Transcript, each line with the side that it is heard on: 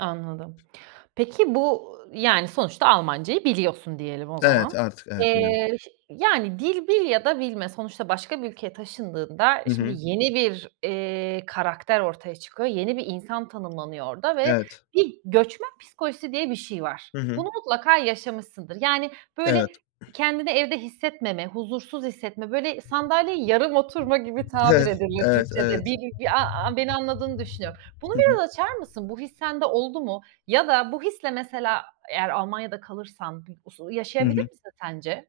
right: Anladım. Peki, bu, yani, sonuçta Almancayı biliyorsun diyelim o
left: Evet,
right: zaman.
left: artık, evet biliyorum.
right: Eee, yani, dil bil ya da bilme sonuçta başka bir ülkeye taşındığında
left: Hı
right: şimdi
left: hı.
right: yeni bir, eee, karakter ortaya çıkıyor. Yeni bir insan tanımlanıyor orada ve
left: Evet.
right: bir göçmen psikolojisi diye bir şey var.
left: Hı hı.
right: Bunu mutlaka yaşamışsındır, yani,
left: Evet.
right: böyle kendini evde hissetmeme huzursuz hissetme böyle sandalyeyi yarım oturma gibi tabir
left: Evet.
right: edilir
left: Evet,
right: Türkçede.
left: evet.
right: Bir a a beni anladığını düşünüyorum. Bunu
left: Hı hı.
right: biraz açar mısın bu his sende oldu mu? Ya da bu hisle mesela eğer Almanya'da kalırsan usu
left: Hı
right: yaşayabilir
left: hı.
right: misin sence?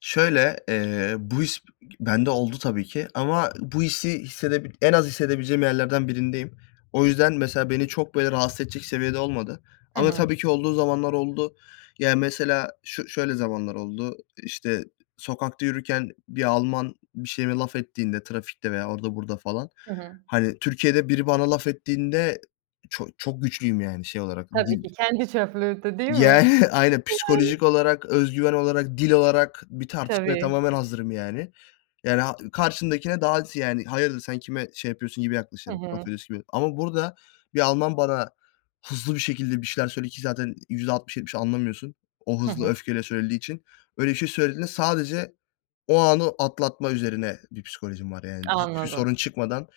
left: Şöyle, eee, bu his bende oldu tabi ki, ama bu hissi hissedip en az hissedebileceğim yerlerden birindeyim. O yüzden, mesela beni çok böyle rahatsız edecek seviyede olmadı,
right: Hı
left: ama
right: hı.
left: tabii ki olduğu zamanlar oldu. Ya, mesela şö şöyle zamanlar oldu, işte, sokakta yürürken bir Alman bir şeyime laf ettiğinde trafikte veya orada burada falan,
right: Hı hı.
left: hani, Türkiye'de biri bana laf ettiğinde çok çok güçlüyüm, yani, şey olarak
right: Tabii
left: dil.
right: ki kendi çöplüğüydü değil mi?
left: Yani, aynen
right: Yani.
left: psikolojik olarak, özgüven olarak, dil olarak bir tartışmaya
right: Tabii.
left: tamamen hazırım, yani. Ya ra karşındakine daha aksi, yani, hayırdır sen kime şey yapıyorsun gibi
right: Hı
left: yaklaşırım, laf
right: hı.
left: ediyorsun gibi. Ama burada bir Alman bana hızlı bir şekilde bir şeyler söyledi ki zaten %60-70 anlamıyorsun. O
right: Hı
left: hızlı
right: hı.
left: öfkeyle söylediği için. Öyle bir şey söylediğinde sadece o anı atlatma üzerine bir psikolojim var. Yani, hiçbir
right: Anladım.
left: sorun çıkmadan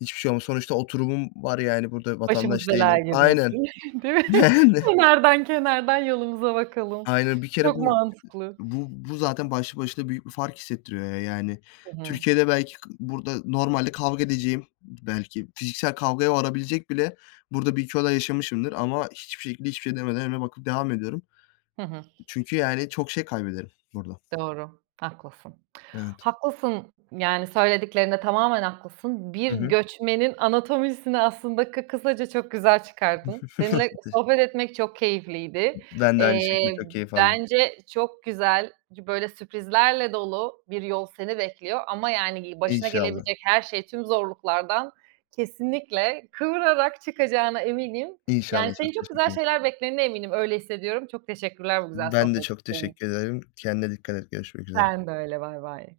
left: hiçbir şey olmaz. Sonuçta oturumum var. Yani, burada
right: Başımız
left: vatandaş
right: belaya
left: değilim. Aynen.
right: girmesin, değil mi?
left: Yani.
right: Kenardan kenardan yolumuza bakalım.
left: Aynen, bir kere
right: Çok
left: bu,
right: mantıklı.
left: bu, bu zaten başlı başına büyük bir fark hissettiriyor. Yani,
right: Hı hı.
left: Türkiye'de belki kı burada normalde kavga edeceğim. Belki fiziksel kavgaya varabilecek bile burada 1-2 olay yaşamışımdır ama hiçbir şekilde, hiçbir şey demeden önüme bakıp devam ediyorum.
right: Hı hı.
left: Çünkü, yani, çok şey kaybederim burada.
right: Doğru, haklısın.
left: Evet.
right: Haklısın, yani, söylediklerinde tamamen haklısın. Bir
left: Hı hı.
right: göçmenin anatomisini aslında kı kısaca çok güzel çıkardın. Seninle sohbet etmek çok keyifliydi.
left: Ben de aynı şekilde
right: Eee,
left: çok keyif aldım.
right: bence çok güzel, böyle sürprizlerle dolu bir yol seni bekliyor ama, yani, gi başına
left: İnşallah.
right: gelebilecek her şey tüm zorluklardan kesinlikle kıvırarak çıkacağına eminim. Yani,
left: İnşallah
right: seni
left: çok
right: çok
left: teşekkür
right: güzel
left: ederim.
right: şeyler beklediğine eminim, öyle hissediyorum. Çok teşekkürler bu güzel
left: Ben de
right: sohbet
left: çok
right: için.
left: teşekkür ederim. Kendine dikkat et görüşmek üzere.
right: Sen de öyle, baybay.